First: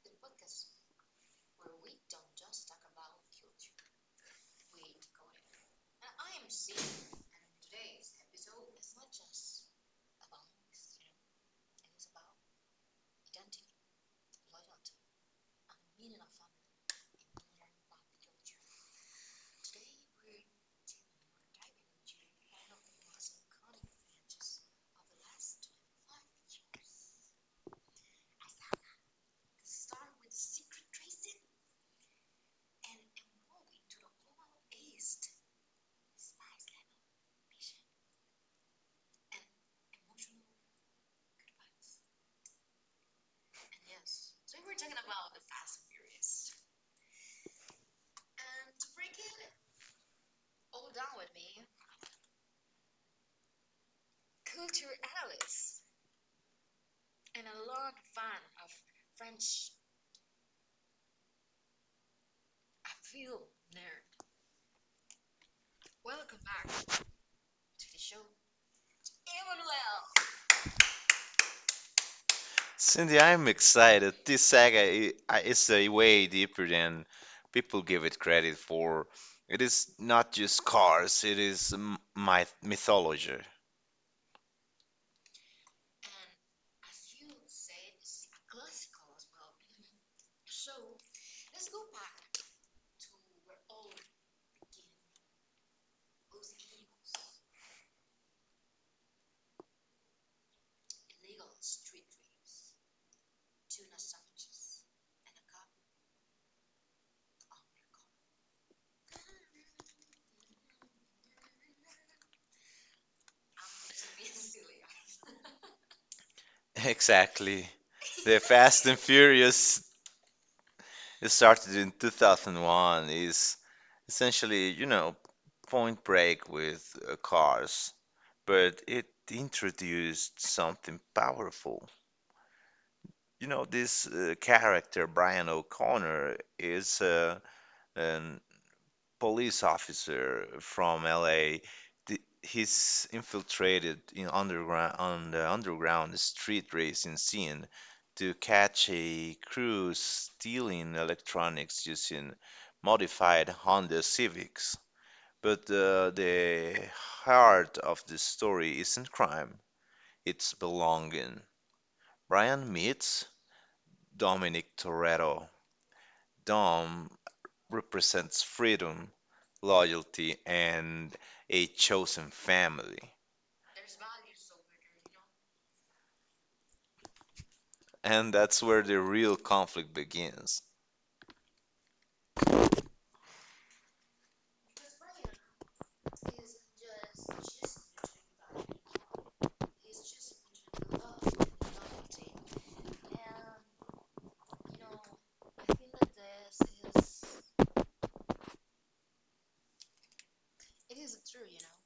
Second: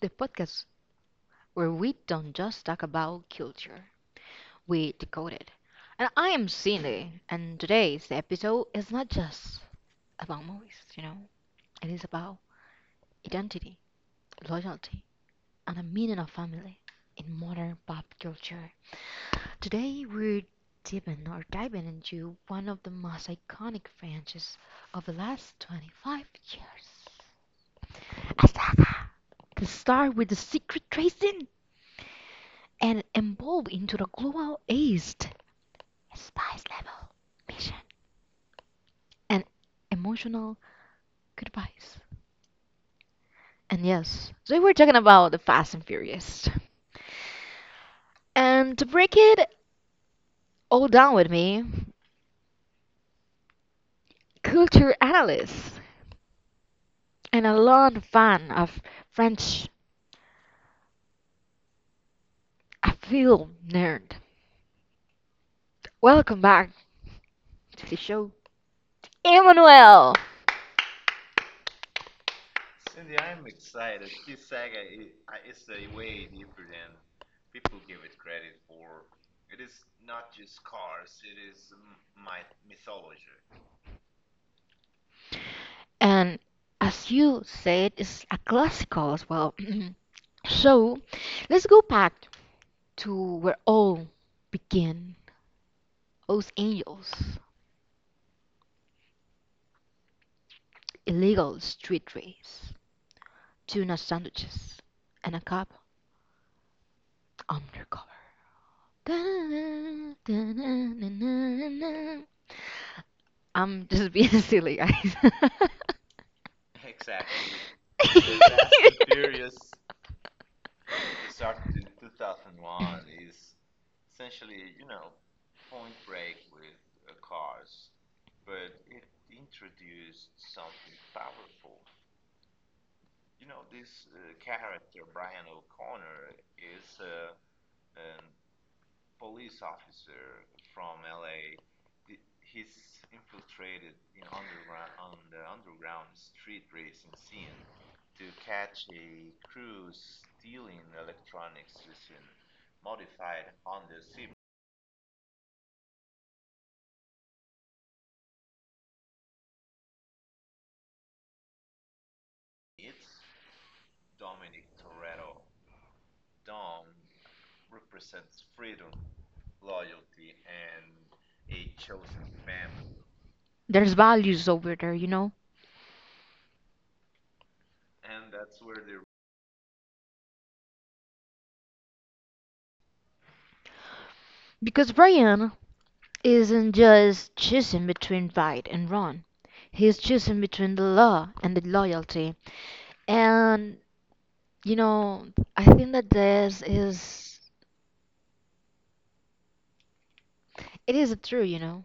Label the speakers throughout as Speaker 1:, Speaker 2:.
Speaker 1: the podcast where we don't just talk about culture, we decode it. And I am Cindy, and today's episode is not just about movies, it is about identity, loyalty, and the meaning of family in modern pop culture. Today we're diving into one of the most iconic franchises of the last 25 years. A saga that starts with the secret tracing and evolve into the global east. Spice level mission and emotional goodbyes. And yes, so we were talking about the Fast and Furious. And to break it all down with me, culture analyst and a long fan of French, a film nerd. Welcome back to the show, Emmanuel.
Speaker 2: Cindy, I'm excited. This saga is way deeper than people give it credit for. It is not just cars, it is my mythology.
Speaker 1: And as you said, it's a classical as well. So let's go back to where all began. Los Angeles, illegal street race, tuna sandwiches, and a cop undercover. I'm just being silly, guys.
Speaker 2: Exactly. The Fast and Furious it started in 2001 is essentially, Point Break with cars, but it introduced something powerful. This character, Brian O'Connor, is an police officer from LA. He's infiltrated in underground on the underground street racing scene to catch a crew stealing electronics using modified Honda Civics. But the heart of the story isn't crime, it's belonging. Brian meets Dominic Toretto. Dom represents freedom, loyalty, and a chosen family.
Speaker 1: There's values over there, you know?
Speaker 2: And that's where the real conflict begins.
Speaker 1: Because Brian isn't just choosing between right and wrong. He's choosing between the law and the loyalty. And You know, I think that this is it is true, you know.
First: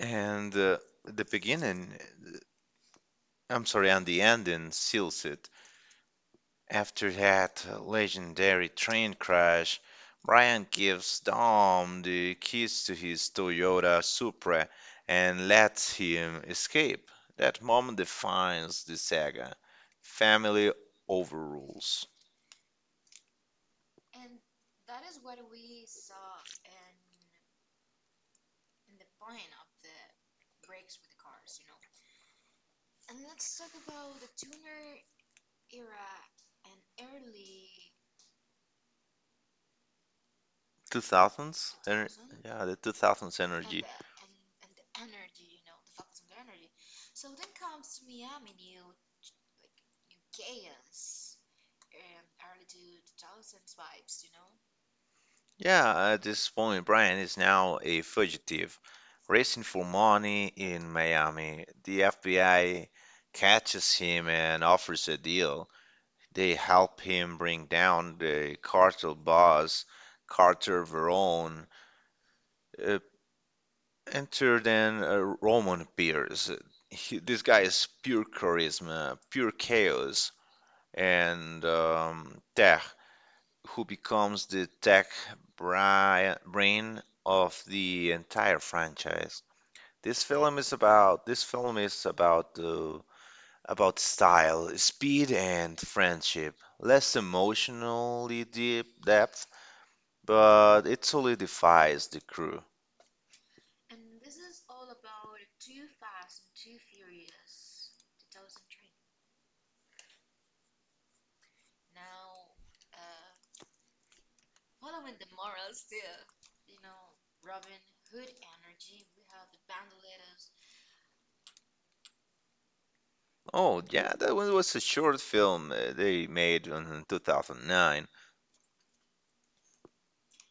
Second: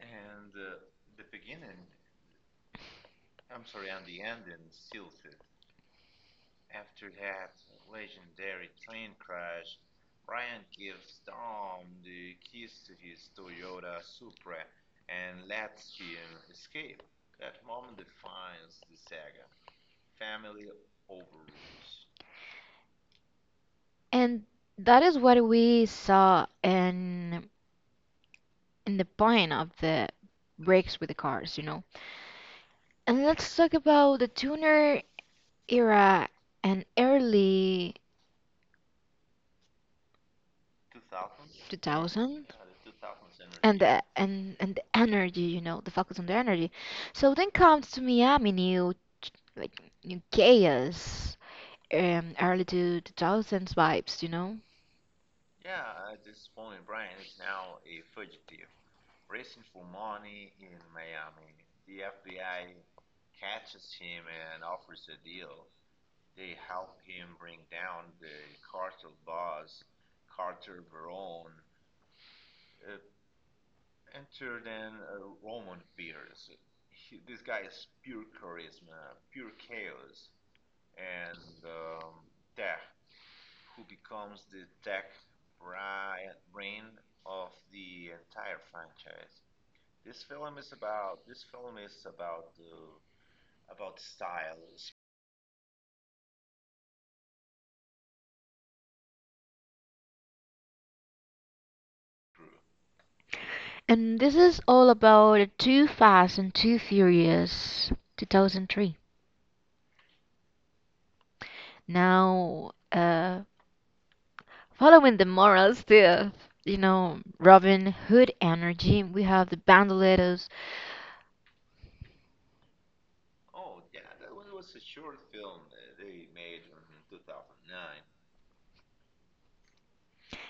Speaker 2: And the beginning, I'm sorry, and the ending seals it. After that legendary train crash, Brian gives Dom the keys to his Toyota Supra and lets him escape. That moment defines the saga. Family overrules.
Speaker 1: And that is what we saw in the point of the breaks with the cars, you know. And let's talk about the tuner era and early
Speaker 2: 2000s?
Speaker 1: 2000
Speaker 2: Yeah, the 2000s
Speaker 1: and
Speaker 2: energy.
Speaker 1: the and the energy, you know, the focus on the energy. So then comes to Miami new ch- like new chaos early 2000s vibes, you know.
Speaker 2: Yeah, at this point, Brian is now a fugitive, racing for money in Miami. The FBI catches him and offers a deal. They help him bring down the cartel boss, Carter Verone, uh, enter then Roman Pierce. This guy is pure charisma, pure chaos, and yeah, who becomes the tech brain of the entire franchise. This film is about this film is about the about style, speed, and friendship. Less emotionally deep depth, but it solidifies the crew.
Speaker 1: And this is all about Too Fast and Too Furious 2003. Now, following the moral stuff, you know, Robin Hood energy, we have the Bandoleros.
Speaker 2: Oh yeah, that one was a short film they made in 2009.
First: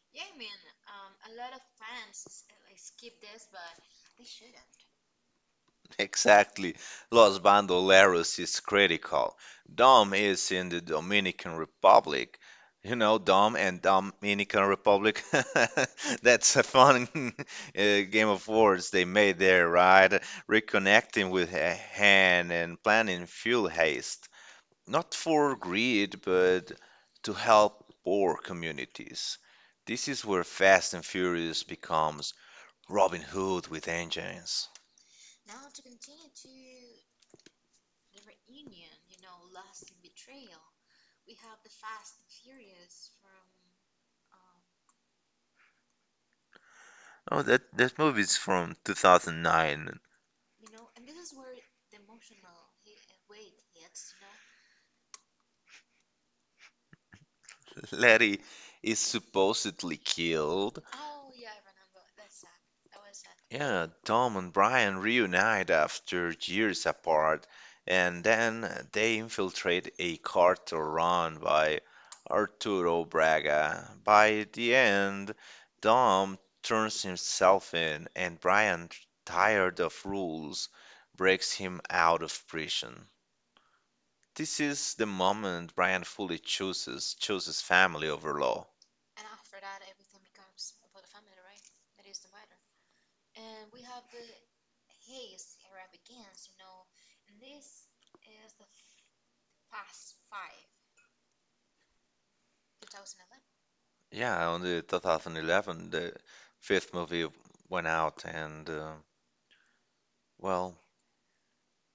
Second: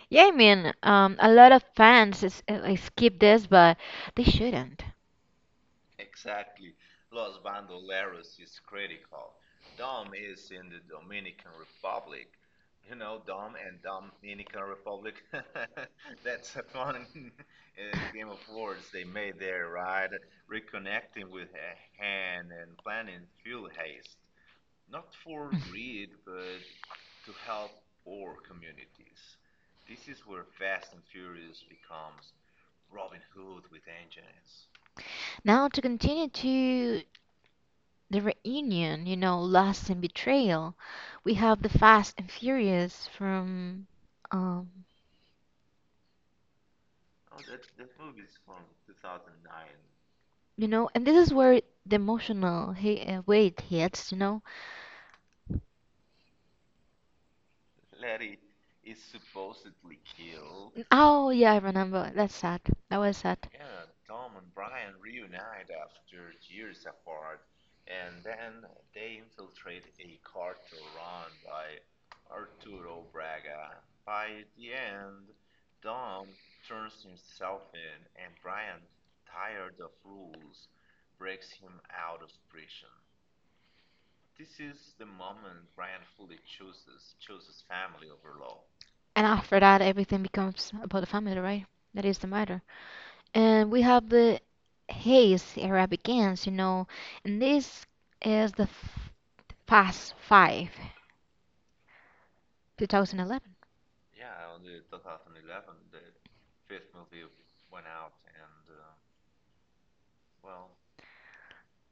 Speaker 1: Yeah, I mean, a lot of fans is, like, skip this, but they shouldn't.
Speaker 2: Exactly. Los Bandoleros is critical. Dom is in the Dominican Republic. You know, Dom and Dominican Republic. That's a fun uh, game of words they made there, right? Reconnecting with a hand and planning fuel haste. Not for greed, but to help poor communities. This is where Fast and Furious becomes Robin Hood with engines.
Speaker 1: Now, to continue to the reunion, you know, Lost and Betrayal, we have the Fast and Furious from. Um,
Speaker 2: Oh, that movie's from 2009.
Speaker 1: you know, and this is where the emotional weight hits, you know.
Speaker 2: Letty is supposedly killed.
Speaker 1: Oh, yeah, I remember. That's sad. That was sad.
Speaker 2: Yeah, Tom and Brian reunite after years apart, and then they infiltrate a cartel run by Arturo Braga. By the end, Tom turns himself in, and Brian, tired of rules, breaks him out of prison. This is the moment Brian fully chooses family over law.
Speaker 1: And after that, everything becomes about the family, right? That is the matter. And we have the haze era begins, you know, and this is the f past five, 2011.
Speaker 2: Yeah, on the 2011, the fifth movie went out, and well,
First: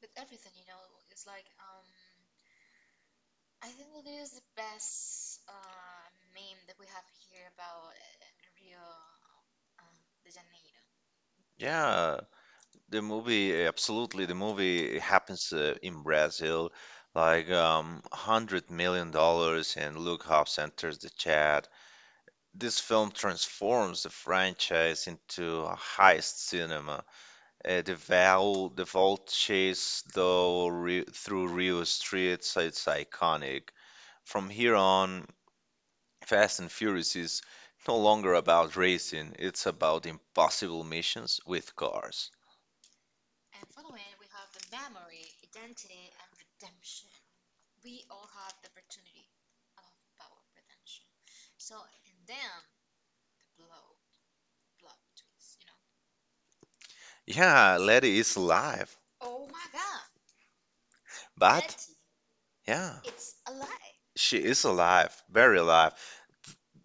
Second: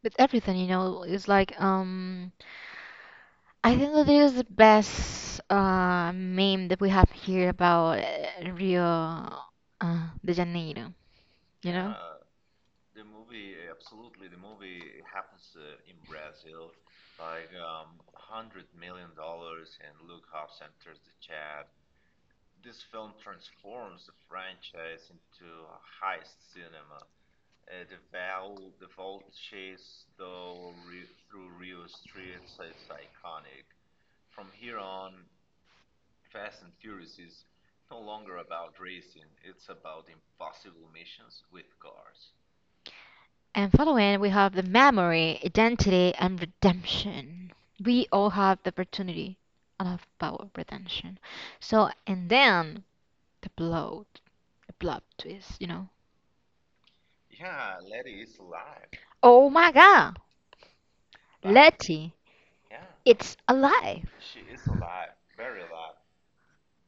Speaker 1: With everything, you know, it's like, I think that is the best meme that we have here about Rio de Janeiro, you know?
Speaker 2: yeah, the movie happens in Brazil, like $100 million, and Luke Hobbs enters the chat. This film transforms the franchise into a heist cinema. The vault chase though Ri through Rio streets, it's iconic. From here on, Fast and Furious is no longer about racing, it's about impossible missions with cars.
Speaker 1: And following, we have the memory, identity, and redemption. We all have the opportunity and have power of redemption. So, and then the blood, the blood twist, you know.
Speaker 2: Yeah, Letty is alive,
Speaker 1: Oh my God,
Speaker 2: but
Speaker 1: Letty,
Speaker 2: yeah,
Speaker 1: it's alive.
Speaker 2: she is alive, very alive,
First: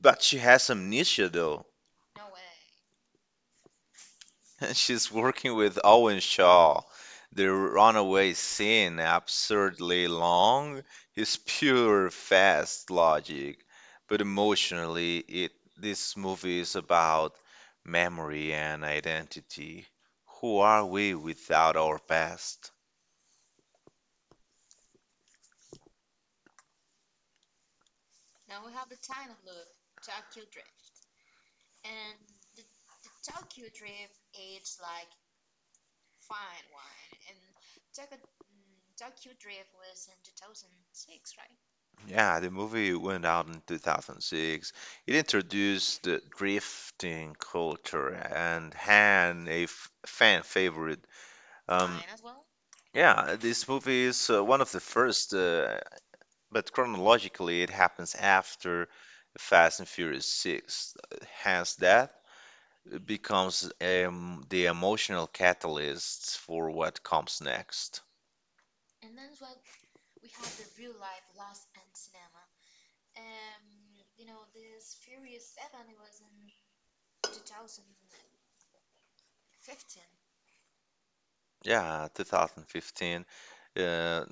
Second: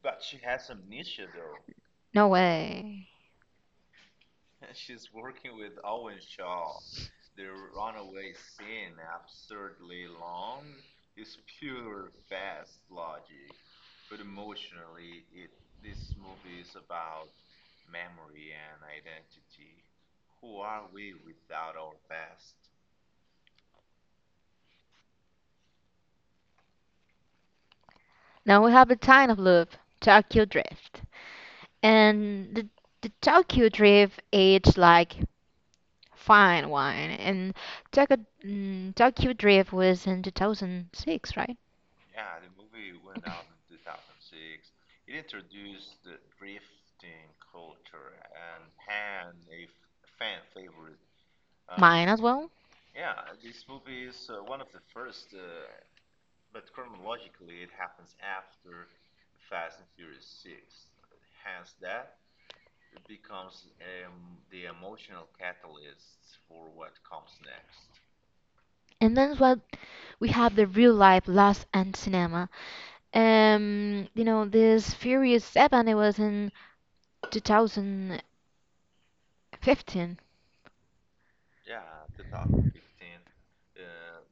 Speaker 2: but she has amnesia though.
Speaker 1: No way.
Speaker 2: She's working with Owen Shaw. The runaway scene, absurdly long, is pure fast logic, but emotionally, it this movie is about memory and identity. Who are we without our past?
Speaker 1: Now we have the time loop, Tokyo Drift. And the Tokyo Drift aged like fine wine. And Tokyo, Tokyo Drift was in 2006, right?
Speaker 2: Yeah, the movie went out in 2006. It introduced the drifting culture and had a fan favorite. Um,
Speaker 1: Mine as well.
Speaker 2: Yeah, this movie is one of the first, but chronologically it happens after Fast and Furious 6. Hence, that becomes the emotional catalyst for what comes next.
Speaker 1: And then what we have the real life Lost and Cinema. You know, this Furious Seven. It was in 2015.
Speaker 2: Yeah, 2015. Uh,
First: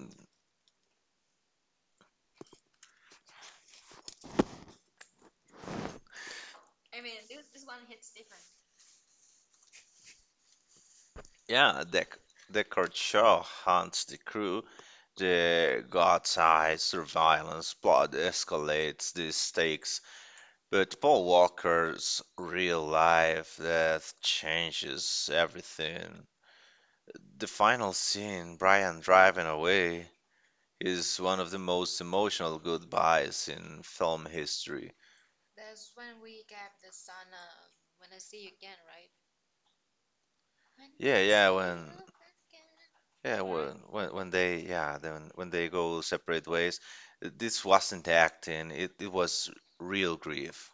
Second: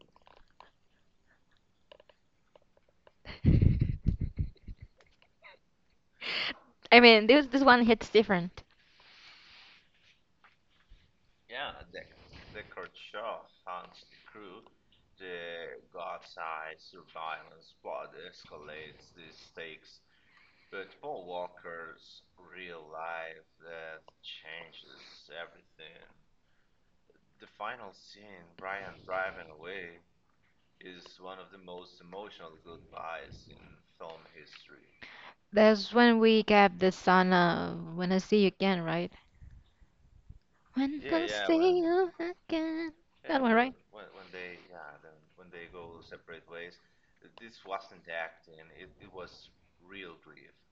Speaker 1: I mean, this one hits different.
Speaker 2: yeah, Deckard Shaw hunts the crew. The God's eye surveillance plot escalates the stakes. But Paul Walker's real life that changes everything. The final scene, Brian driving away, is one of the most emotional goodbyes in film history.
Speaker 1: That's when we get the song "When I See You Again," right? When
Speaker 2: Yeah,
Speaker 1: I
Speaker 2: yeah,
Speaker 1: see you again. Yeah, that one, right?
Speaker 2: when they go separate ways, this wasn't acting, it was real grief.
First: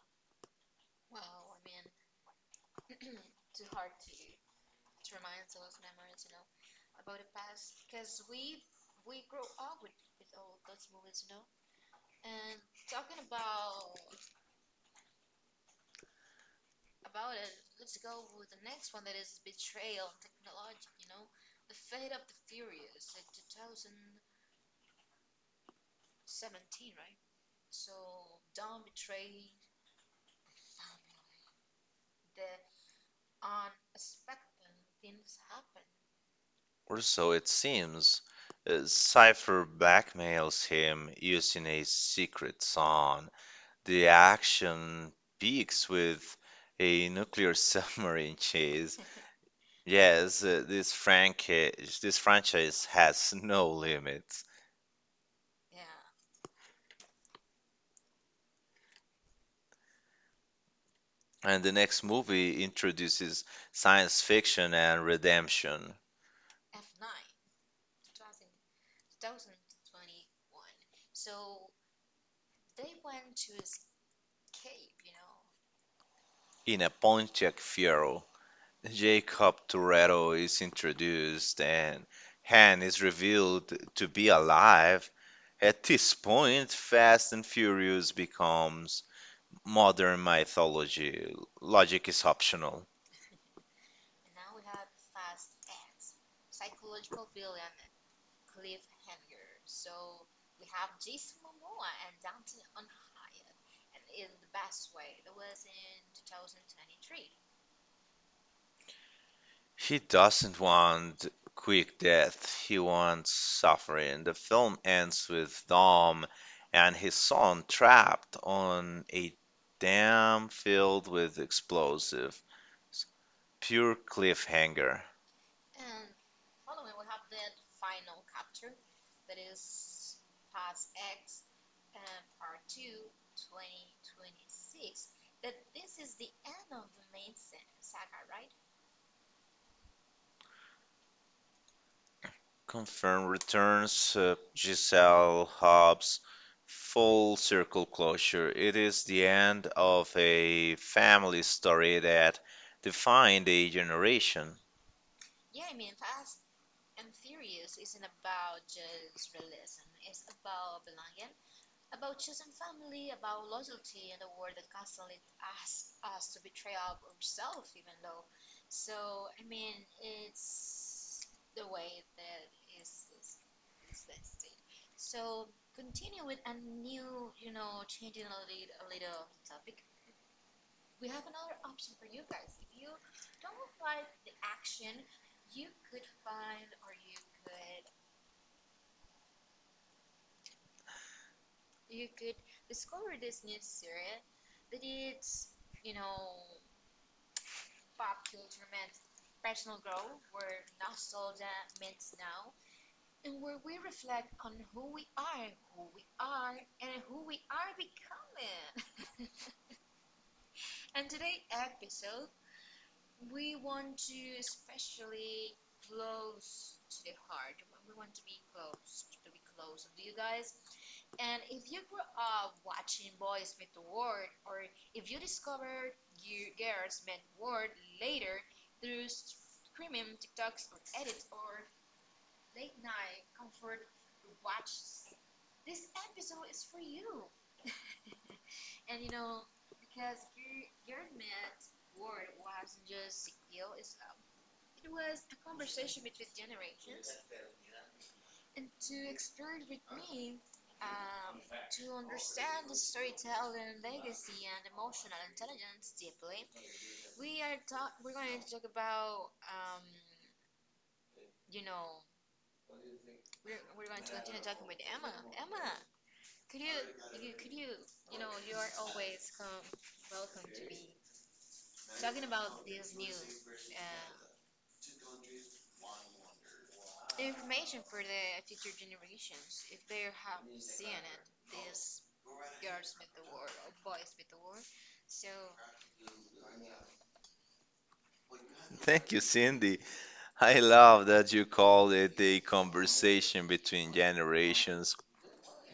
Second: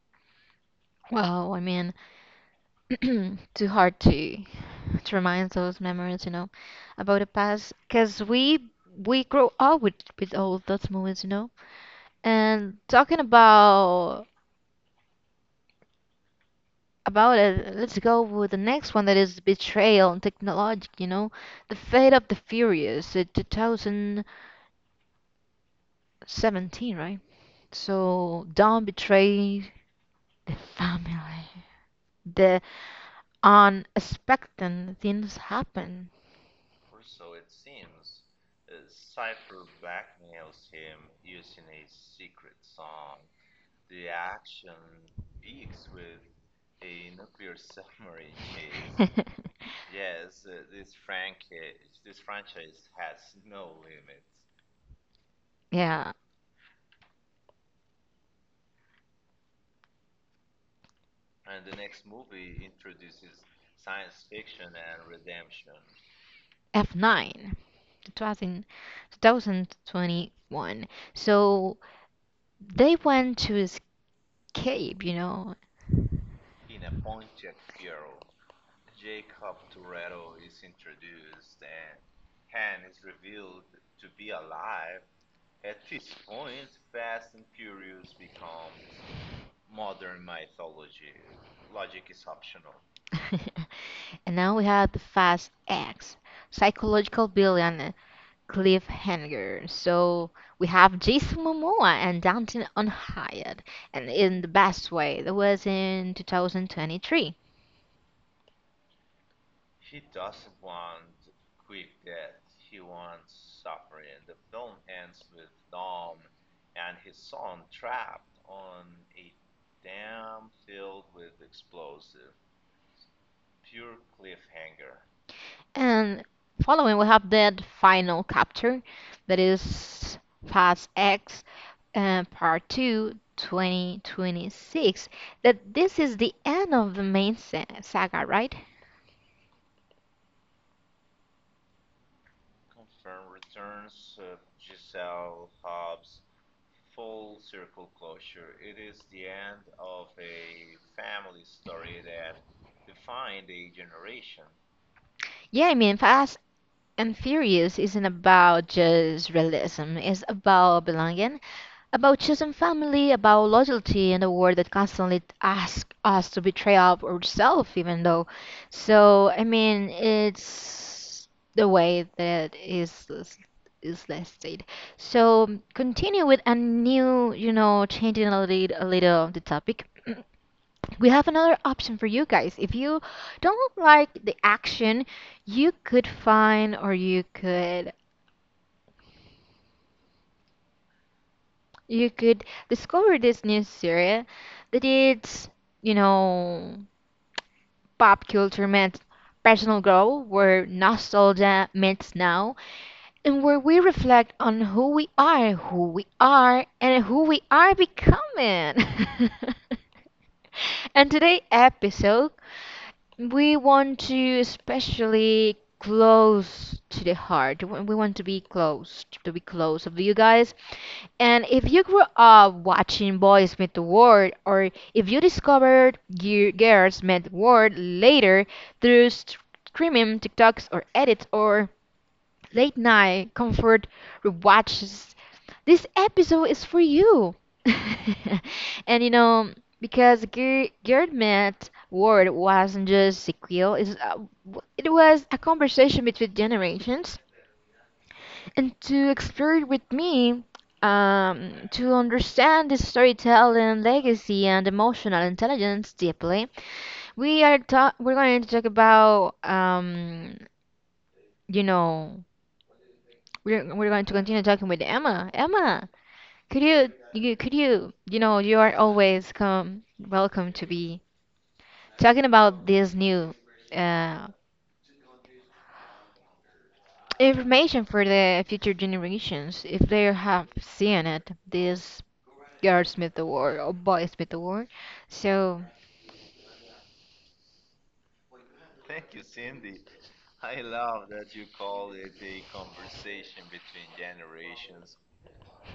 Speaker 1: Wow, I mean, too hard to remind those memories, you know, about the past, because we grow up with all those movies, you know. And talking about it, let's go with the next one that is Betrayal and Technologic, you know, The Fate of the Furious, 2017, right? So don't betray the family. The unexpected things happen.
Speaker 2: Or so it seems. Cypher blackmails him using a secret song. The action peaks with a nuclear submarine chase. Yes, this franchise has no limits.
Speaker 1: Yeah,
Speaker 2: And the next movie introduces science fiction and redemption.
Speaker 1: F9. It was in 2021. So they went to escape, you know.
Speaker 2: In a Pontiac Fiero, Jacob Toretto is introduced and Han is revealed to be alive. At this point, Fast and Furious becomes modern mythology, logic is optional.
Speaker 1: And now we have the Fast X, psychological villain cliffhanger. So we have Jason Momoa and Dante on Hyatt, and in the best way. That was in 2023.
Speaker 2: He doesn't want quick death, he wants suffering. The film ends with Dom and his son trapped on a dam filled with explosives. Pure cliffhanger.
Speaker 1: And following, we have that final chapter that is Fast X Part 2 2026. That this is the end of the main saga, right?
Speaker 2: Confirm returns Giselle Hobbs full circle closure. It is the end of a family story that defined a generation.
Speaker 1: Yeah, I mean, Fast and Furious isn't about just realism, it's about belonging about choosing family, about loyalty in a world that constantly asks us to betray ourselves, even though. So, I mean, it's the way that is less. So, continue with a new, you know, changing a little of the topic. We have another option for you guys. If you don't like the action, you could you could discover this new series that it's, you know, pop culture meets personal growth, where nostalgia meets now, and where we reflect on who we are, and who we are becoming. And today episode, we want to especially close to the heart. We want to to be close of you guys. And if you grew up watching boys meet the world, or if you discovered girls meet the world later through streaming TikToks or edits or late night comfort rewatches, this episode is for you. And you know, because Girl Met World wasn't just sequel, it's, it was a conversation between generations and to explore it with me, to understand the storytelling legacy and emotional intelligence deeply, we're going to talk about you know, we're going to continue talking with Emma. Emma, you could you are always come welcome to be talking about this new uh, information for the future generations if they have seen it this Girl Smith Award or Boy Smith Award. So
Speaker 2: Thank you, Cindy. I love that you called it a conversation between generations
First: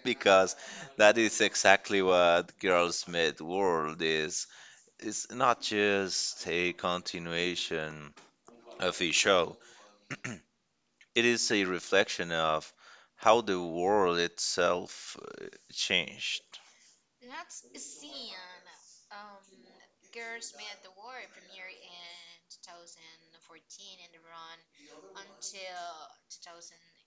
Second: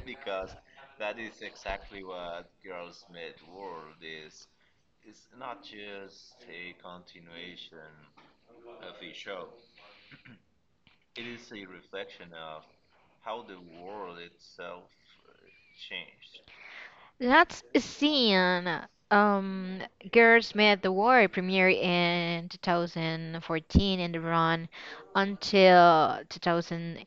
Speaker 2: because that is exactly what Girls Meet World is. It's not just a continuation of a show, it is a reflection of how the world itself changed.
Speaker 1: let's see. Girl Smith Award premiered in 2014 and run until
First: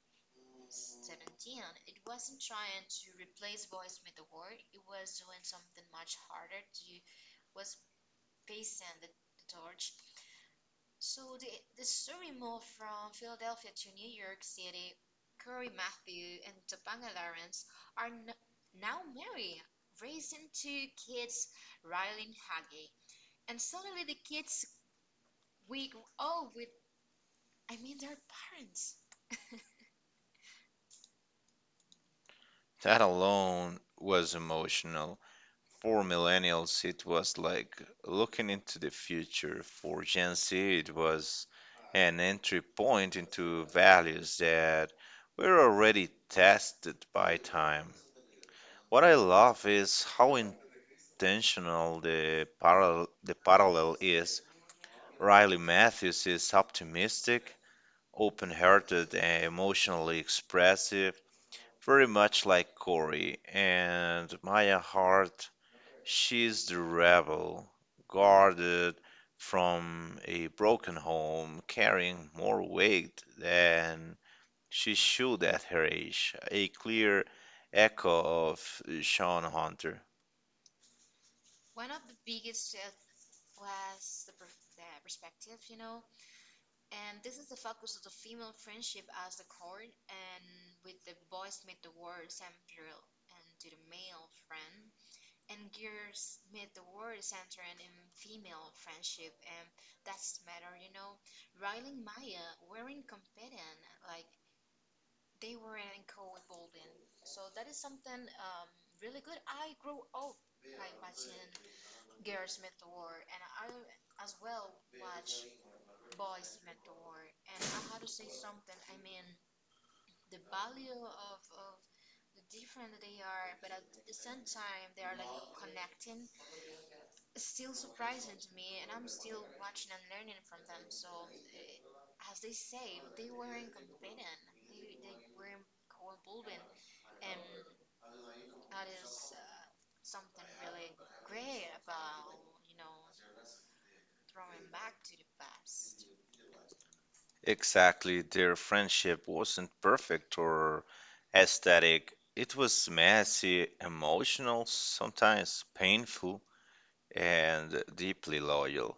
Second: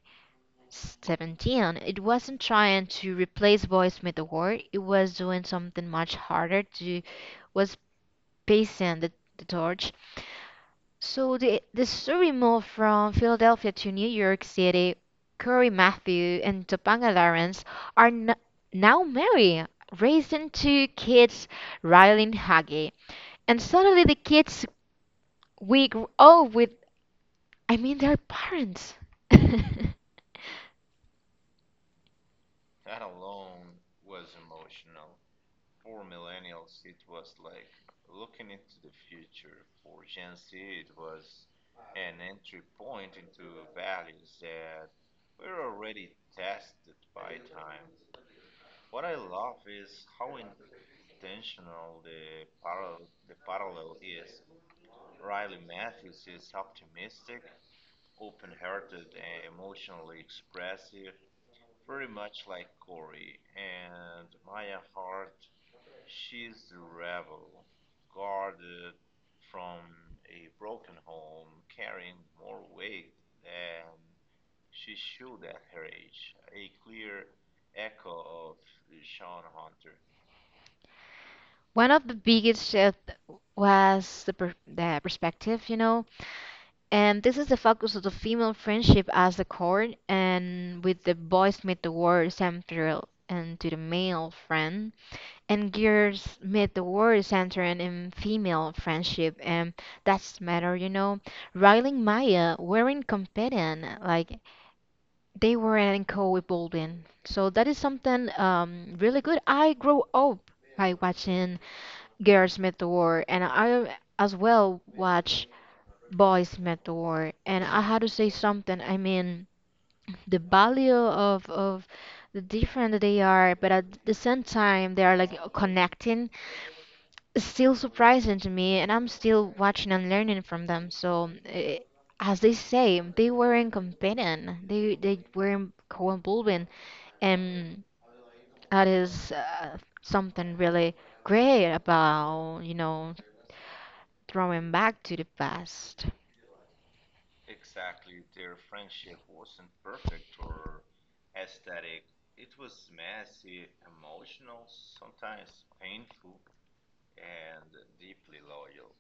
Speaker 1: 2017. It wasn't trying to replace Boy Smith Award. It was doing something much harder to was passing the torch. So the story moved from Philadelphia to New York City. Curry Matthew and Topanga Lawrence are n now married, raising two kids, Riley and Haggie. And suddenly the kids we grew up with, I mean their parents.
Speaker 2: That alone was emotional. For millennials, it was like looking into the future. For Gen Z, it was an entry point into values that were already tested by time. What I love is how intentional the parallel is. Riley Matthews is optimistic open hearted and emotionally expressive, very much like Corey. And Maya Hart, she's the rebel, guarded from a broken home, carrying more weight than she should at her age, a clear echo of Sean Hunter.
Speaker 1: One of the biggest shift was the perspective, you know. And this is the focus of the female friendship as the core, and with the boys meet the world central and to the male friend, and girls meet the world center and in female friendship, and that's matter, you know. Riley and Maya weren't competing, like they were in co evolving so that is something really good. I grew up by watching Girls Meet the World, and I as well watch boys mentor and I had to say something. I mean the value of the different they are but at the same time they are like connecting is still surprising to me and I'm still watching and learning from them so as they say they weren't competing they weren't co-involving and that is something really great about you know throwing back to the past.
Speaker 2: Exactly, their friendship wasn't perfect or aesthetic. It was messy, emotional, sometimes painful, and deeply loyal.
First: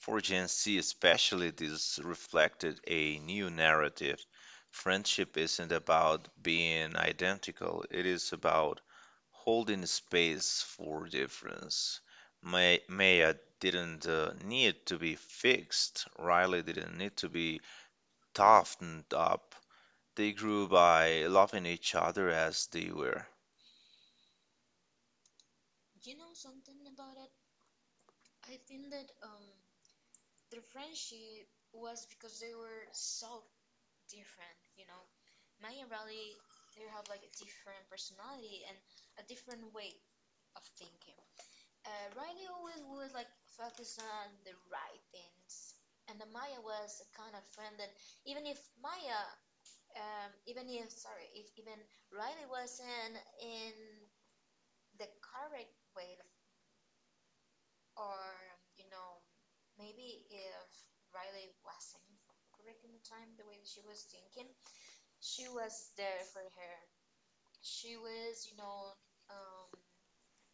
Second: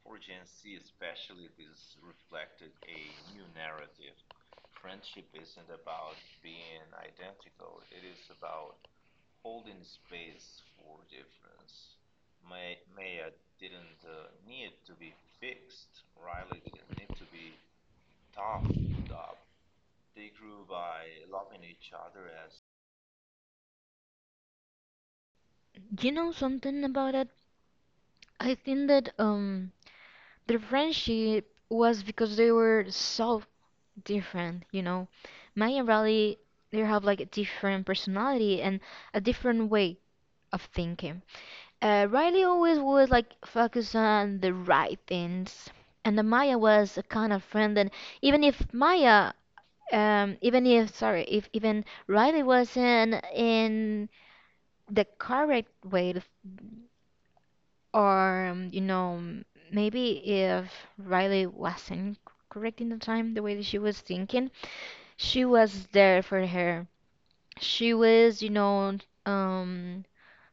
Speaker 2: For Gen Z, especially, this reflected a new narrative. Friendship isn't about being identical, it is about holding space for difference. Maya didn't need to be fixed, Riley didn't need to be toughened up. They grew by loving each other as they were.
Speaker 1: Do you know something about it? I think that their friendship was because they were so different, you know. Maya and Riley, they have like a different personality and a different way of thinking. Riley always would like focus on the right things, and the Maya was a kind of friend that even if Maya, even if sorry, if even Riley wasn't in the correct way to. Or, you know, maybe if Riley wasn't correct in the time, the way that she was thinking, she was there for her. She was, you know, um,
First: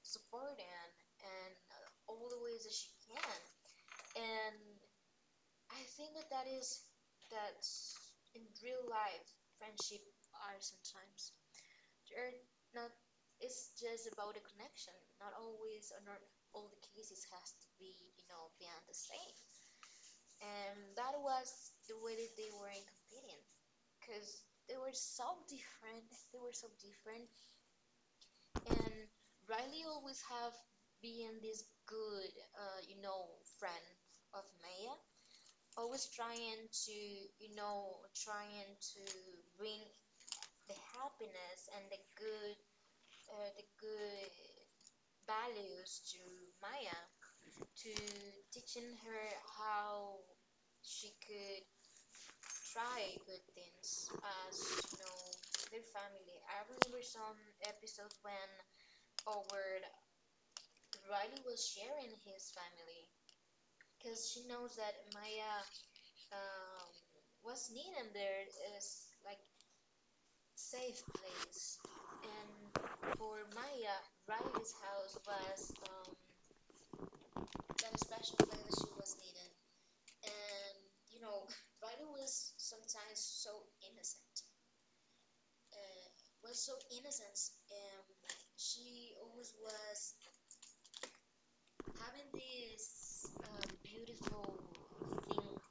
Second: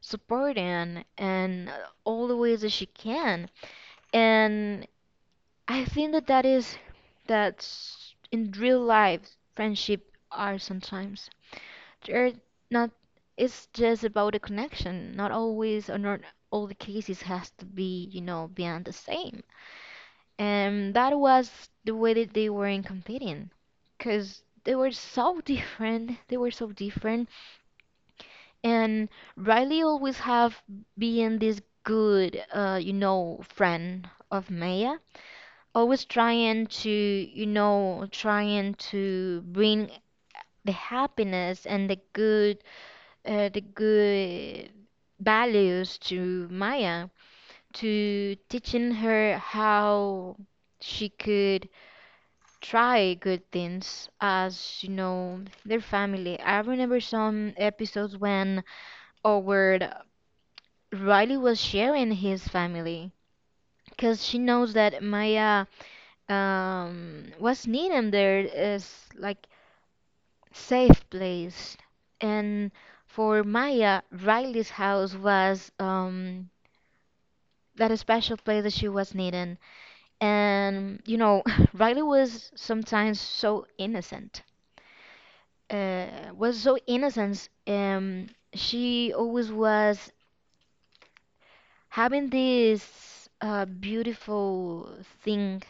Speaker 1: supporting and all the ways that she can. And I think that that is that in real life, friendship are sometimes they're not. It's just about a connection. Not always, or not all the cases has to be, you know, beyond the same. And that was the way that they were in competing. Because they were so different. They were so different. And Riley always have been this good, you know, friend of Maya. Always trying to, trying to bring the happiness and the good values to Maya, to teaching her how she could try good things as you know their family. I remember some episodes when Howard Riley was sharing his family because she knows that Maya was needed there is like safe place and for Maya Riley's house was that special place that she was needed and you know Riley was sometimes so innocent uh, was so innocent. She always was having this beautiful thing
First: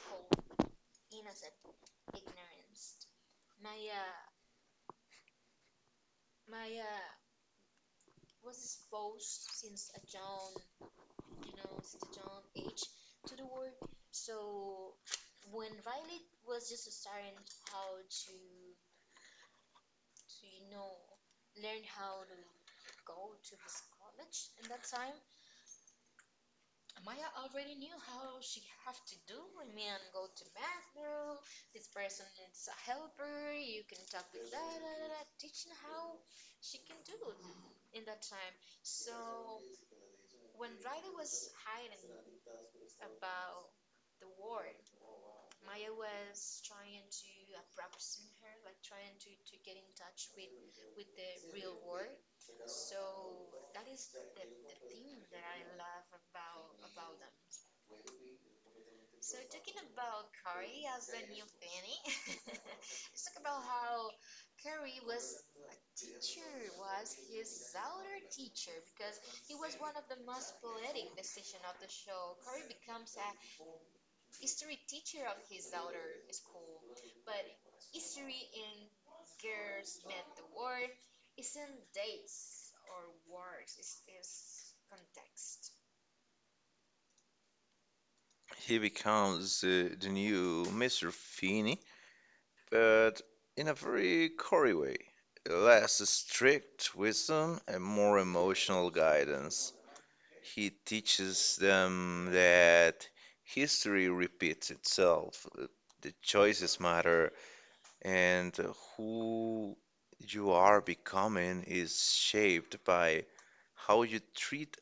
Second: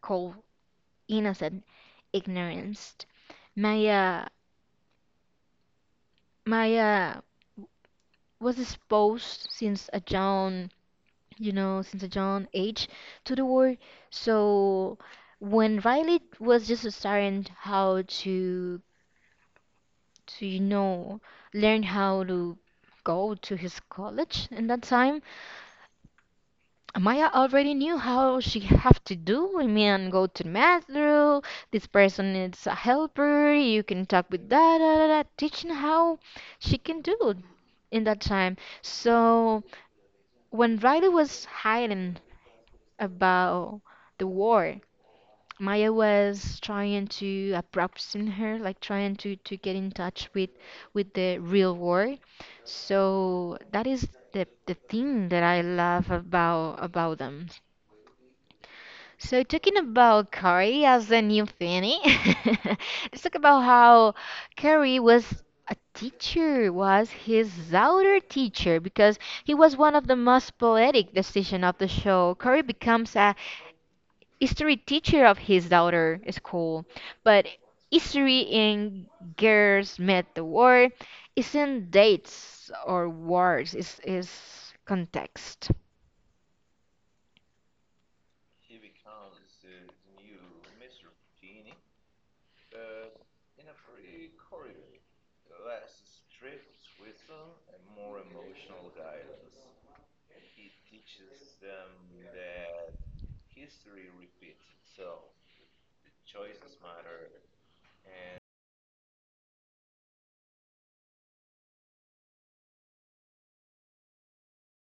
Speaker 1: called innocent ignorance. Maya, Maya was exposed since a young, you know, since a young age to the world. So when Riley was just starting to you know, learn how to go to his college in that time Maya already knew how she have to do. I mean, go to the master. This person needs a helper. You can talk with da da da da, teaching how she can do in that time. So when Riley was hiding about the war, Maya was trying to approximate her, like trying to get in touch with the real world. So that is the thing that I love about them. So talking about Carrie as a new Fanny, let's talk about how Carrie was a teacher, was his outer teacher, because he was one of the most poetic decision of the show. Carrie becomes a history teacher of his daughter school, but history in Girls Met the War isn't dates or wars, it's context.
Speaker 2: He becomes the new Mr. Feeney, but in a very Corey way. Less strict wisdom and more emotional guidance. He teaches them that history repeats itself, the choices matter, and who you are becoming is shaped by how you treat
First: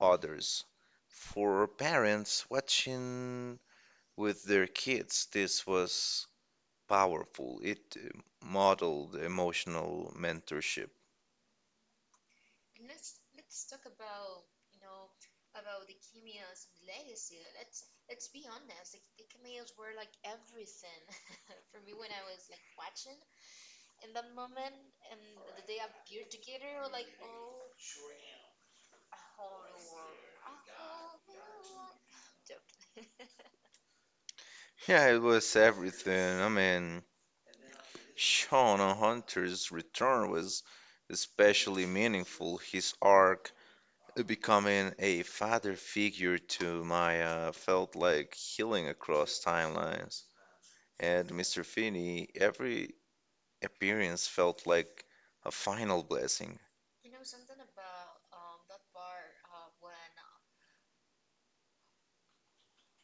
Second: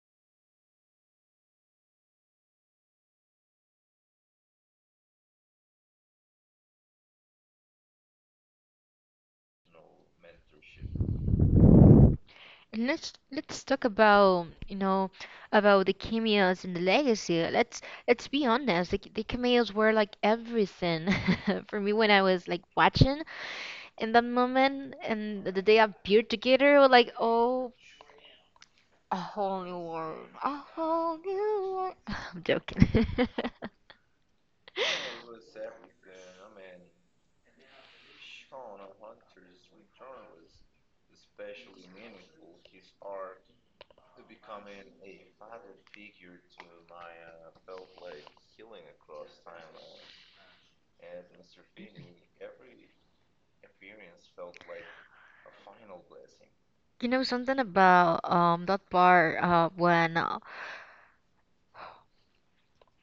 Speaker 2: others. For parents watching with their kids, this was powerful. It modeled emotional mentorship.
Speaker 1: Let's talk about about the cameos and the legacy. Let's be honest. The cameos were like everything for me when I was like watching in that moment, and the day appeared together, were like oh, a whole new world, a whole new world. I'm joking.
Speaker 2: Yeah, it was everything. I mean, Shaun Hunter's return was especially meaningful. His arc becoming a father figure to Maya felt like healing across timelines. And Mr. Finney, every appearance felt like a final blessing.
Speaker 1: You know something about that part when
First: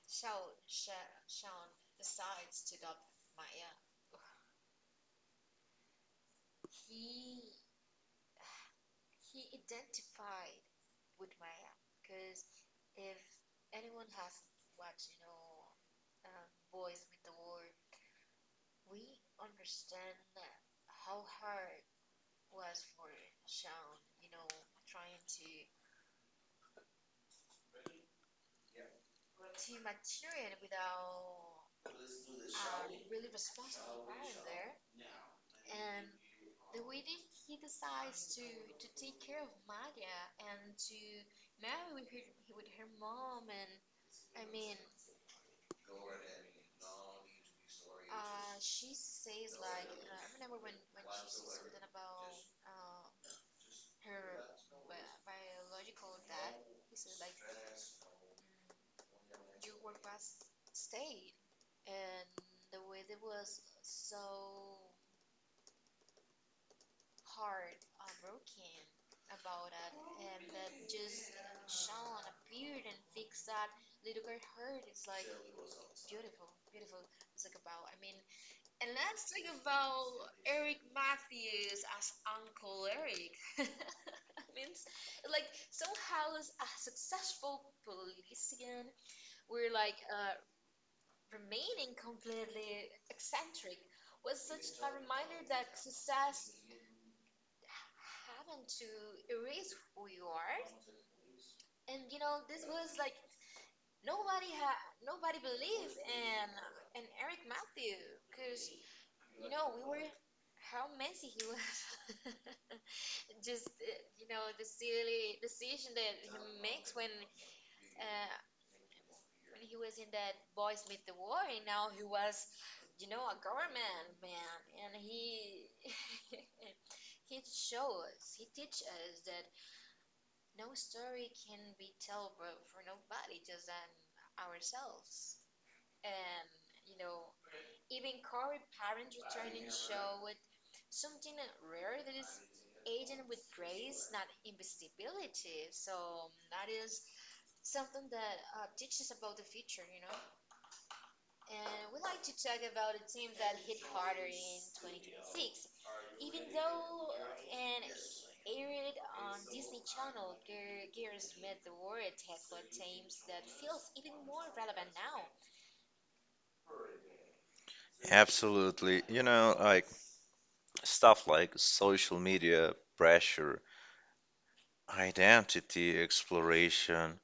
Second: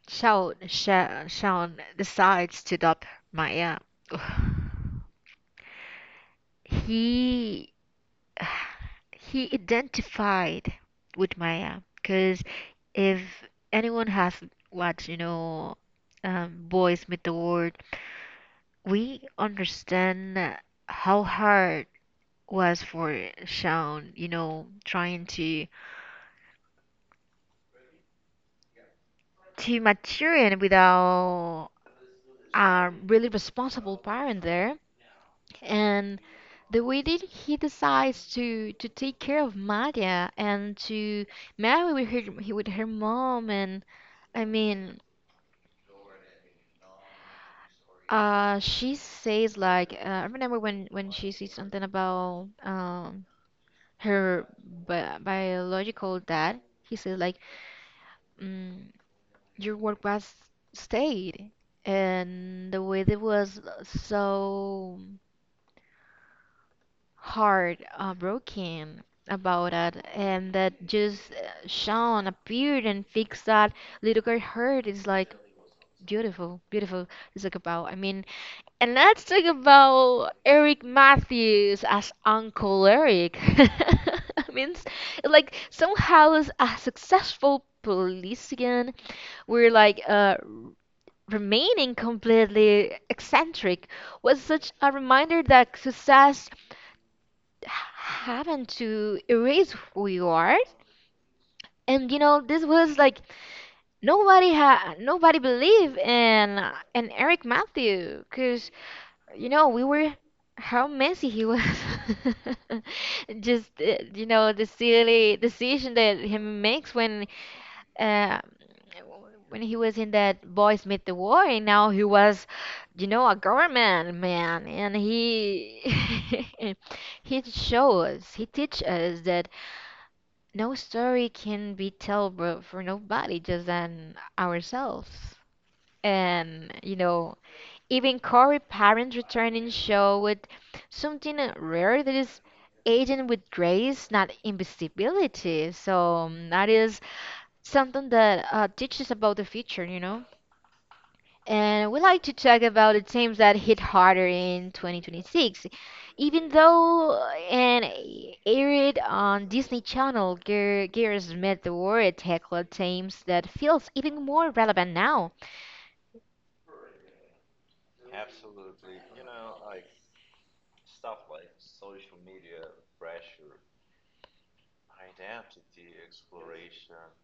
Speaker 1: Shaun decides to adopt Maya. he he identified with Maya because if anyone has watched, Boys Meet the World, we understand how hard was for Shawn, you know, trying to mature it without a really responsible parent there, and the way that he decides to take care of Maya and to marry with her mom and I mean, she says like I remember when she says something about her bi biological dad. He says like, mm, your work was stayed, and the way that was so hard, broken about it, and that just Sean appeared and fixed that little girl hurt. It's like beautiful, beautiful. It's like about. I mean. And let's talk about Eric Matthews as Uncle Eric. I Means like somehow as a successful policeman, we're like remaining completely eccentric was such a reminder that success happened to erase who you are. And you know, this was like nobody had nobody believed in Eric Matthew, cause you know, we were how messy he was. Just you know the silly decision that he makes uh, when he was in that Boys Meet the War, and now he was, you know, a government man, and he he shows he teach us that no story can be told for nobody, just than ourselves. And you know, even Corey parents returning showed something rare that is aging with grace, not invisibility. So that is something that teaches about the future, you know. And we like to talk about the teams that hit harder in 2026. Even though and aired on Disney Channel, Gear Smith the War tackled teams that feels even more relevant now.
Speaker 2: Absolutely. Like stuff like social media pressure, identity exploration,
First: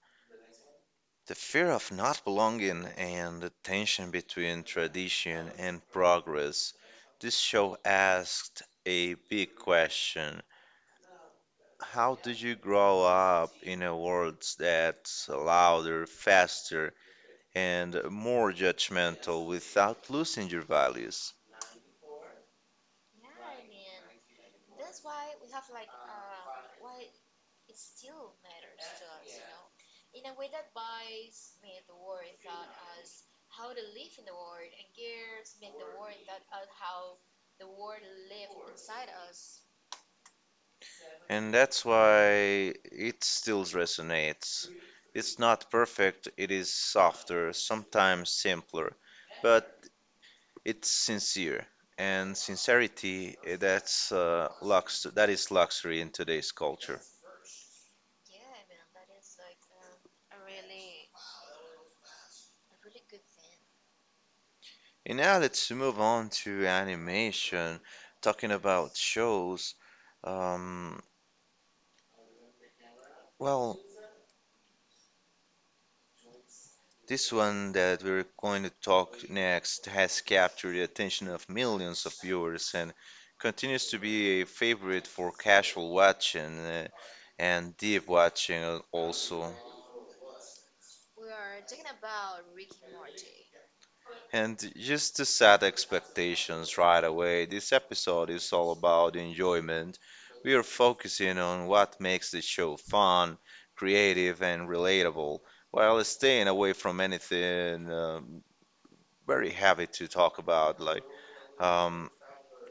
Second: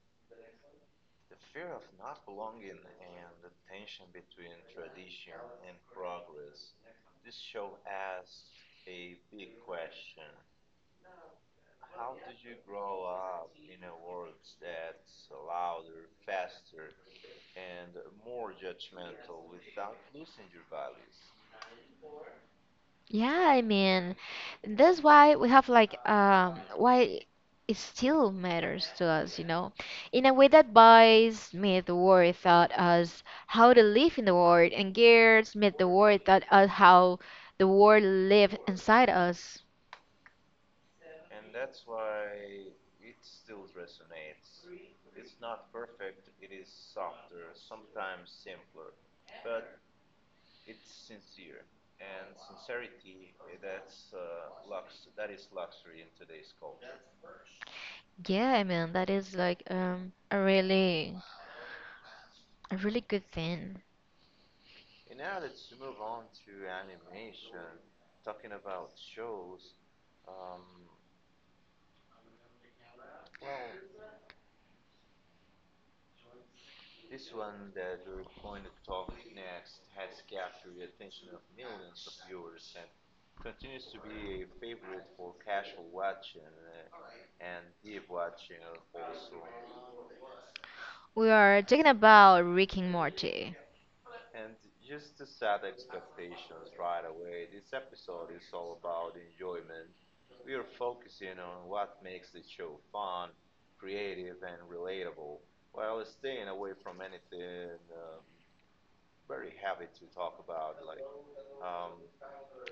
Speaker 2: the fear of not belonging, and the tension between tradition and progress. This show asked a big question. How did you grow up in a world that's louder, faster, and more judgmental without losing your values?
Speaker 1: Yeah, I mean, that's why we have like why it still matters to us, you know, in a way that boys made the world taught us how to live in the world, and girls made the world taught us how the world lived inside us.
Speaker 2: And that's why it still resonates. It's not perfect, it is softer, sometimes simpler, but it's sincere. And sincerity, that is luxury in today's culture.
Speaker 1: Yeah, I mean that is like a really good thing.
Speaker 2: And now let's move on to animation, talking about shows. Um, well, this one that we're going to talk next has captured the attention of millions of viewers and continues to be a favorite for casual watching and deep watching also.
Speaker 1: We are talking about Rick and Morty.
Speaker 2: And just to set expectations right away, this episode is all about enjoyment. We are focusing on what makes the show fun, creative, and relatable, while staying away from anything. Very happy to talk about like um,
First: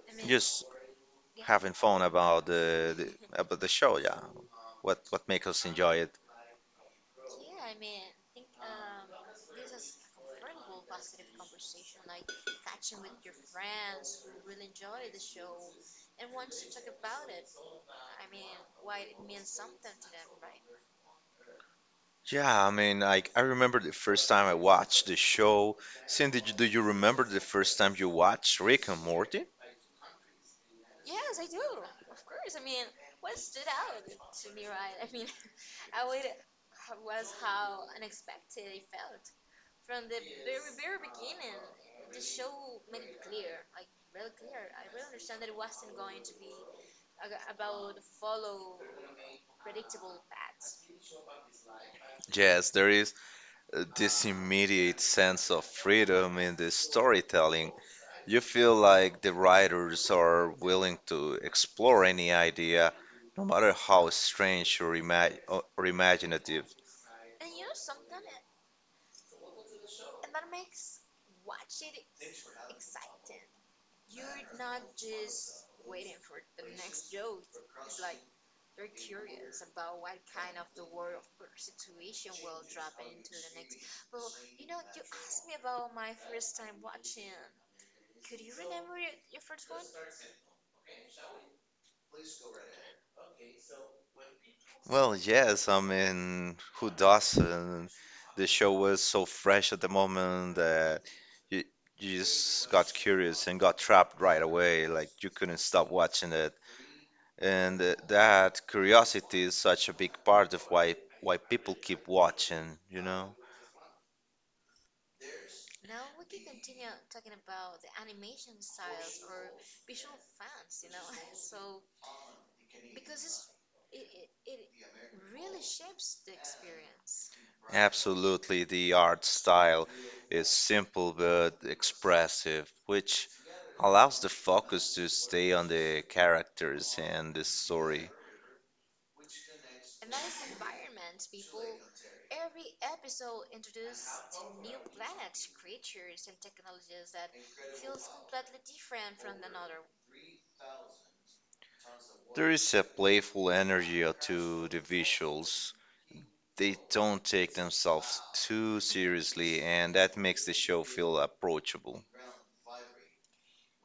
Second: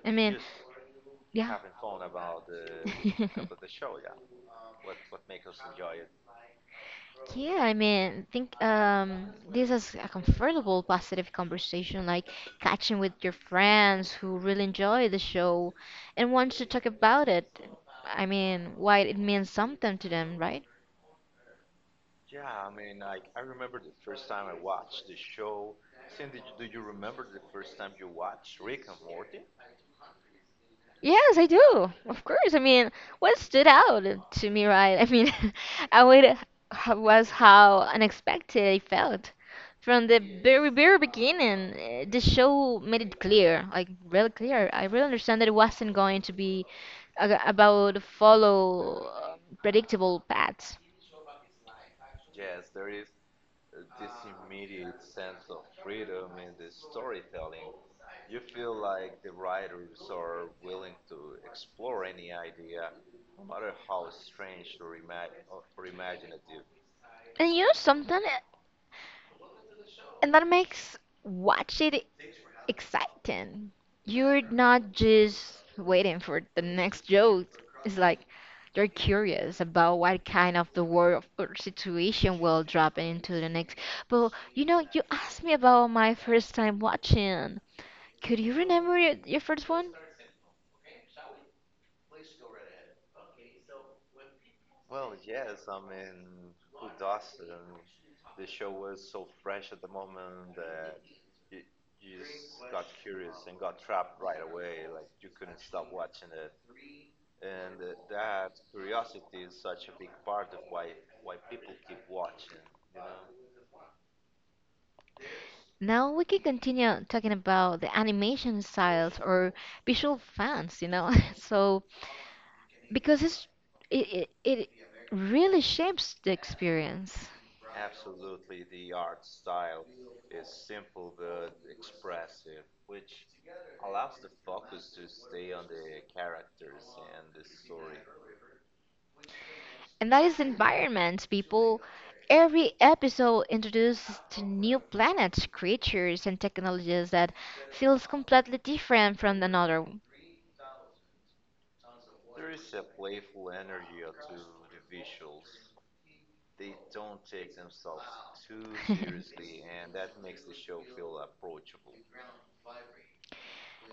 Speaker 1: I mean,
Speaker 2: just
Speaker 1: yeah.
Speaker 2: having fun about the show. Yeah, what make us enjoy it?
Speaker 1: Yeah, I mean, think this is a comfortable, positive conversation, like catching with your friends who really enjoy the show and wants to talk about it. I mean, why it means something to them, right?
Speaker 2: Yeah, I mean, like I remember the first time I watched the show. Cindy, do you remember the first time you watched Rick and Morty?
Speaker 1: Yes, I do. Of course. I mean, what stood out to me, right? I mean, I would h- was how unexpected I felt. From the very, very beginning, eh, the show made it clear, like real clear. I really understand that it wasn't going to be about follow predictable paths.
Speaker 2: Yes, there is this immediate sense of freedom in the storytelling. You feel like the writers are willing to explore any idea, no matter how strange or imaginative.
Speaker 1: And you know something, and that makes watch it exciting. You're not just waiting for the next joke. It's like you're curious about what kind of the world or situation will drop into the next. But you know, you asked me about my first time watching. Could you remember your first one?
Speaker 2: Well, yes, I mean, who doesn't? The show was so fresh at the moment that you, you just got curious and got trapped right away. Like, you couldn't stop watching it. And that curiosity is such a big part of why people keep watching, you know?
Speaker 1: Now we can continue talking about the animation styles or visual fans, you know. So because it's it, it it really shapes the experience,
Speaker 2: Absolutely, the art style is simple but expressive, which allows the focus to stay on the characters and the story.
Speaker 1: and that is the environment. People, every episode introduces to new planets, creatures, and technologies that feels completely different from another.
Speaker 2: There is a playful energy to the visuals. They don't take themselves too seriously, and that makes the show feel approachable.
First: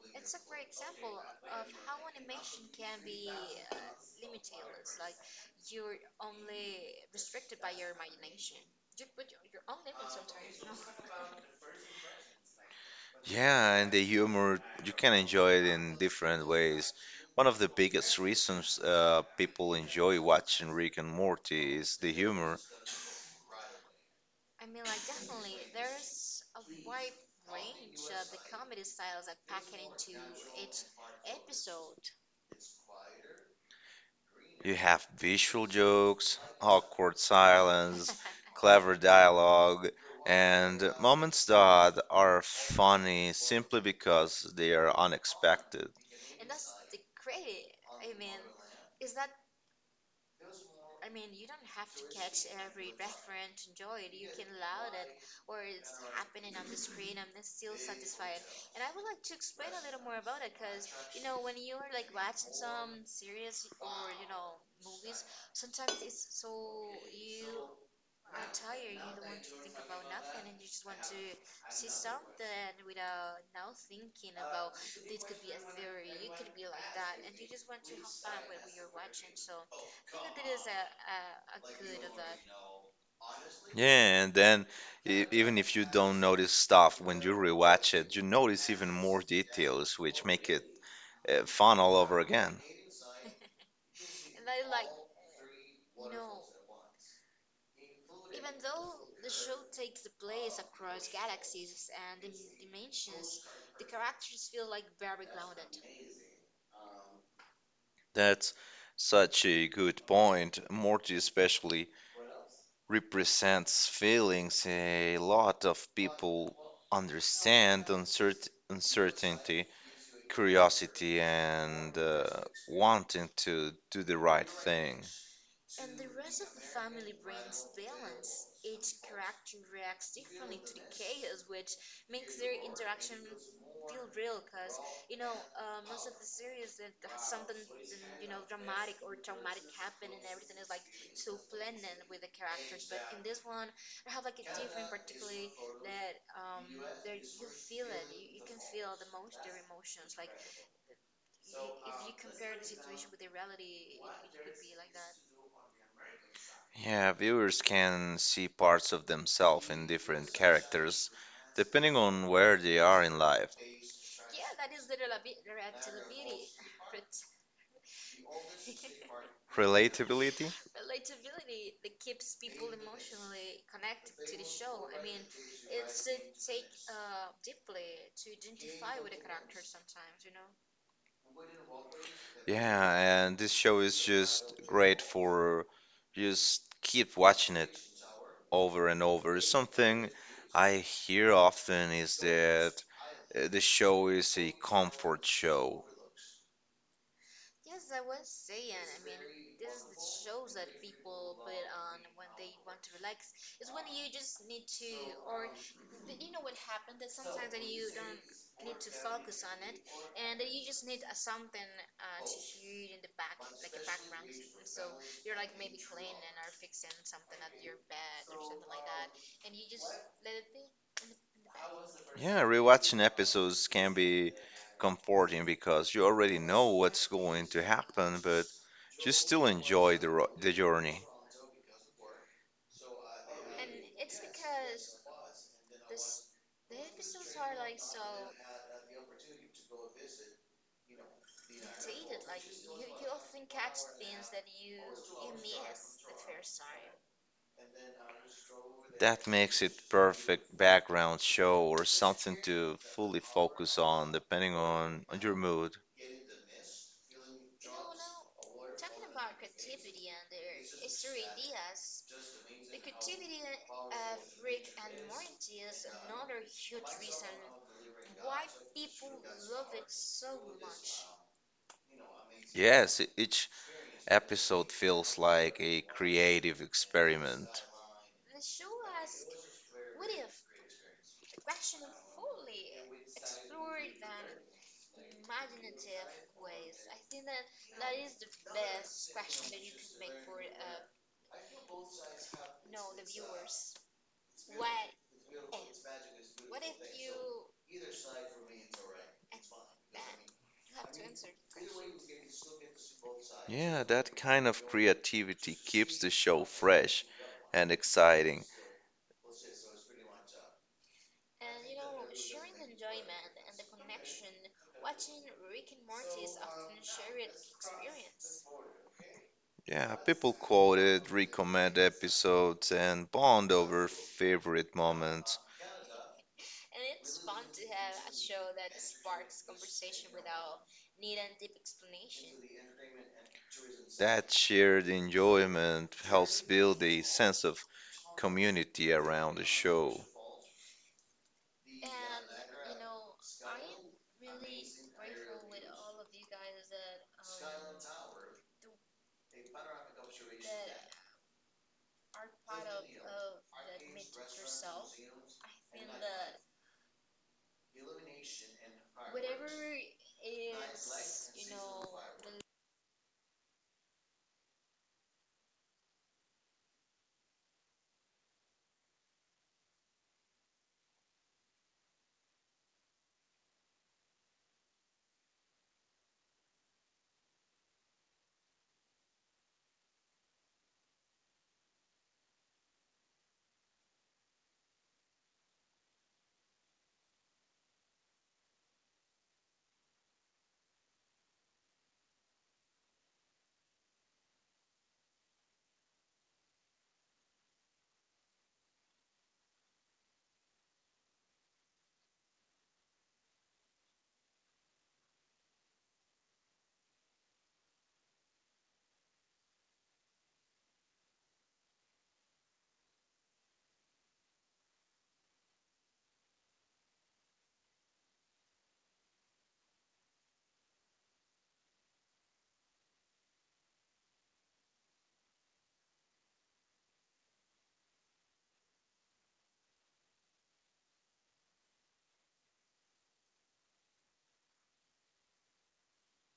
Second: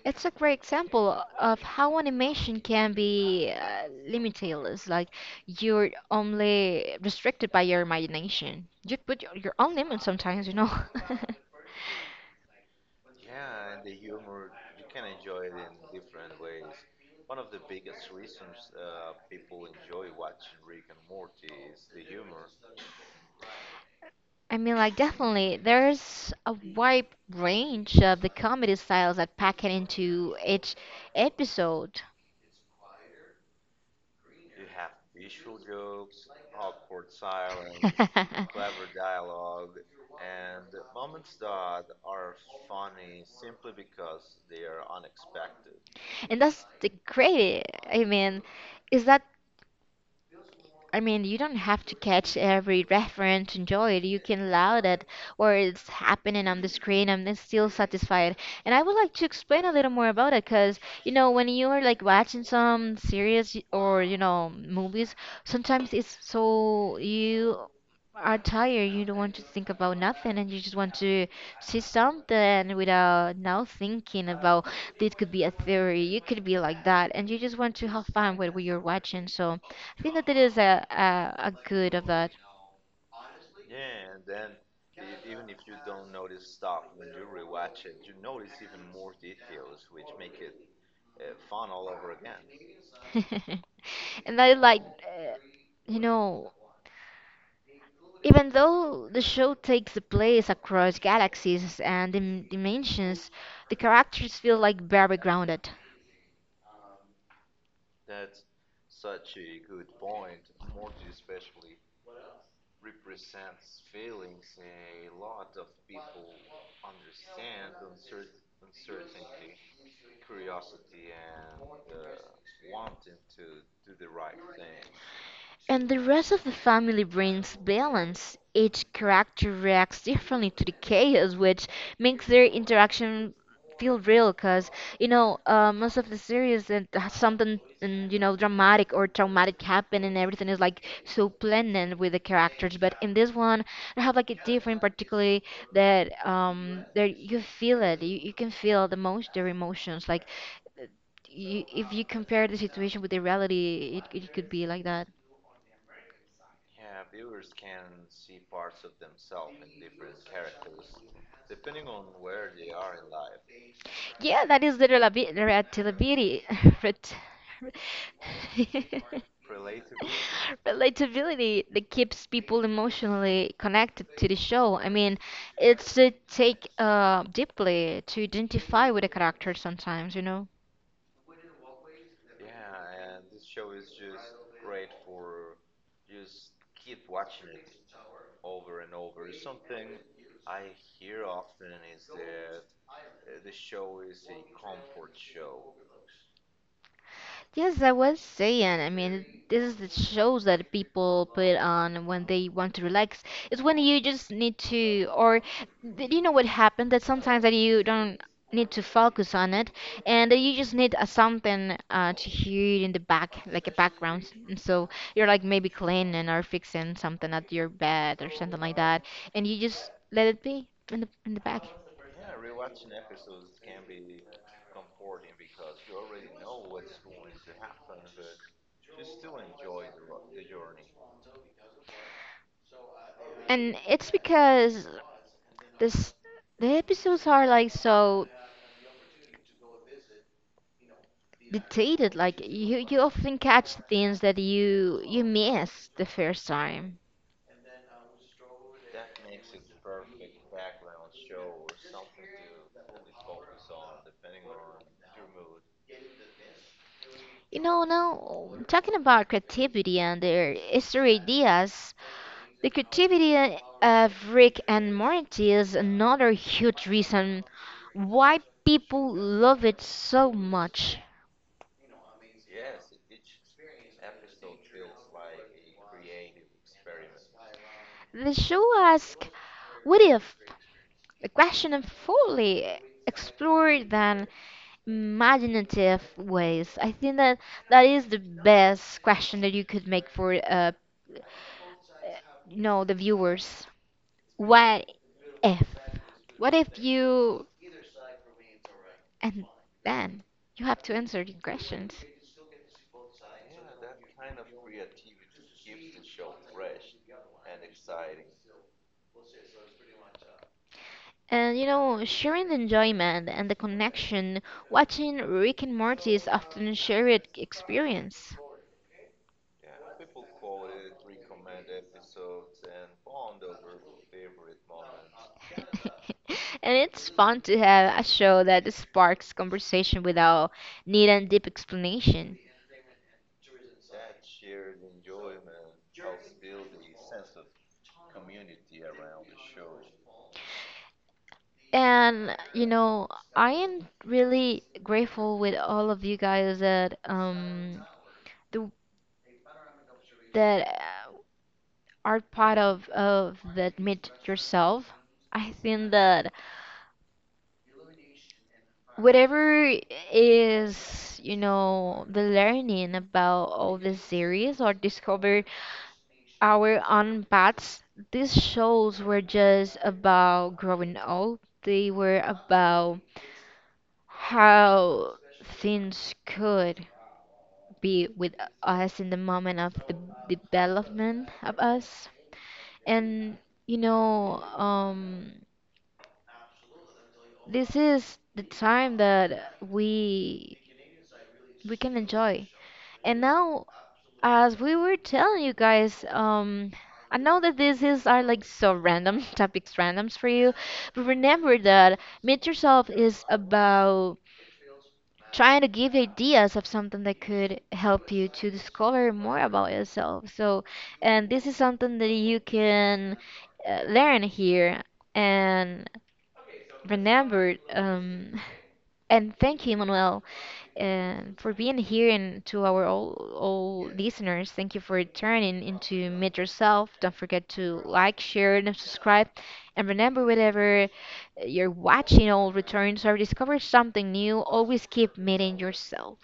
Speaker 1: It's a great example of how animation can be limitless. Like you're only restricted by your imagination. You put your own limits sometimes, you know.
Speaker 2: Yeah, and the humor, you can enjoy it in different ways. One of the biggest reasons people enjoy watching Rick and Morty is the humor.
Speaker 1: I mean, like definitely, there's a wide range of the comedy styles that pack it into each episode.
Speaker 2: You
Speaker 1: You
Speaker 2: have visual jokes, awkward silence, clever dialogue, and moments that are funny simply because they are unexpected.
Speaker 1: And that's the great. I mean, is that I mean, you don't have to catch every reference, to enjoy it. You can allow that or it's happening on the screen and then still satisfied. And I would like to explain a little more about it because, you know, when you are like watching some series or, you know, movies, sometimes it's so you are tired, you don't want to think about nothing and you just want to see something without now thinking about this could be a theory, you could be like that, and you just want to have fun with what you're watching. So I think that it is a good of that.
Speaker 2: Yeah, and then even if you don't notice stuff when you rewatch it, you notice even more details, which make it fun all over again.
Speaker 1: and I like, you know, even though the show takes place across galaxies and dimensions, the characters feel like very grounded.
Speaker 2: That's such a good point, Morty especially represents feelings a lot of people understand uncertainty, curiosity, and wanting to do the right thing.
Speaker 1: And the rest of the family brings balance. Each character reacts differently to the chaos, which makes their interaction feel real. Cause you know, most of the series that has something, and you know, dramatic or traumatic happen, and everything is like so planned with the characters. But in this one, they have like a different, particularly that there you feel it. You can feel the most their emotions. Like you, if you compare the situation with the reality, it could be like that.
Speaker 2: Yeah, viewers can see parts of themselves in different characters depending on where they are in life.
Speaker 1: Yeah, that is the relativity. ret-
Speaker 2: Relatability?
Speaker 1: Relatability that keeps people emotionally connected to the show. I mean, it's a take deeply to identify with a character sometimes, you know?
Speaker 2: Yeah, and this show is just great for just keep watching it over and over. Something I hear often is that the show is a comfort show.
Speaker 1: Yes, I was saying. I mean, this is the shows that people put on when they want to relax. It's when you just need to, or do you know what happened? That sometimes that you don't need to focus on it, and that you just need a something to hear it in the back, like a background. And so you're like maybe cleaning or fixing something at your bed or something like that, and you just let it be in the back.
Speaker 2: Yeah, rewatching episodes can be comforting because you already know what's going to happen, but you still enjoy the journey.
Speaker 1: And it's because this the episodes are like so. Dictated like you often catch things that you miss the first time
Speaker 2: That makes it perfect background show or something to fully focus on depending on your mood.
Speaker 1: you know now talking about creativity and their history ideas the creativity of rick and morty is another huge reason why people love it so much
Speaker 2: Yes, each episode feels like a creative experiment.
Speaker 1: the show asks what if a question and fully explored then imaginative ways. I think that that is the best question that you could make for you know, the viewers. What if? What if you and then you have to answer the questions?
Speaker 2: Yeah, that kind of creativity keeps the show fresh and exciting.
Speaker 1: And you know, sharing the enjoyment and the connection, watching Rick and Morty is often a shared experience.
Speaker 2: Yeah, people quote it, recommend episodes, and bond over favorite moments.
Speaker 1: And it's fun to have a show that sparks conversation without need and deep explanation.
Speaker 2: That shared enjoyment helps build a sense of community around the show.
Speaker 1: And you know, I am really grateful with all of you guys that the, that are part of that meet yourself. I think that whatever is you know the learning about all this series or discover our own paths. These shows were just about growing old, they were about how things could be with us in the moment of the development of us. And you know, this is the time that we can enjoy. And now as we were telling you guys, I know that this is are like so random topics, randoms for you, but remember that Meet Yourself is about trying to give you ideas of something that could help you to discover more about yourself. So, and this is something that you can learn here. And remember, and thank you, Manuel for being here and to our all listeners. Thank you for turning into Meet Yourself. Don't forget to like, share, and subscribe. And remember, whatever you're watching all returns or discover something new, always keep meeting yourself.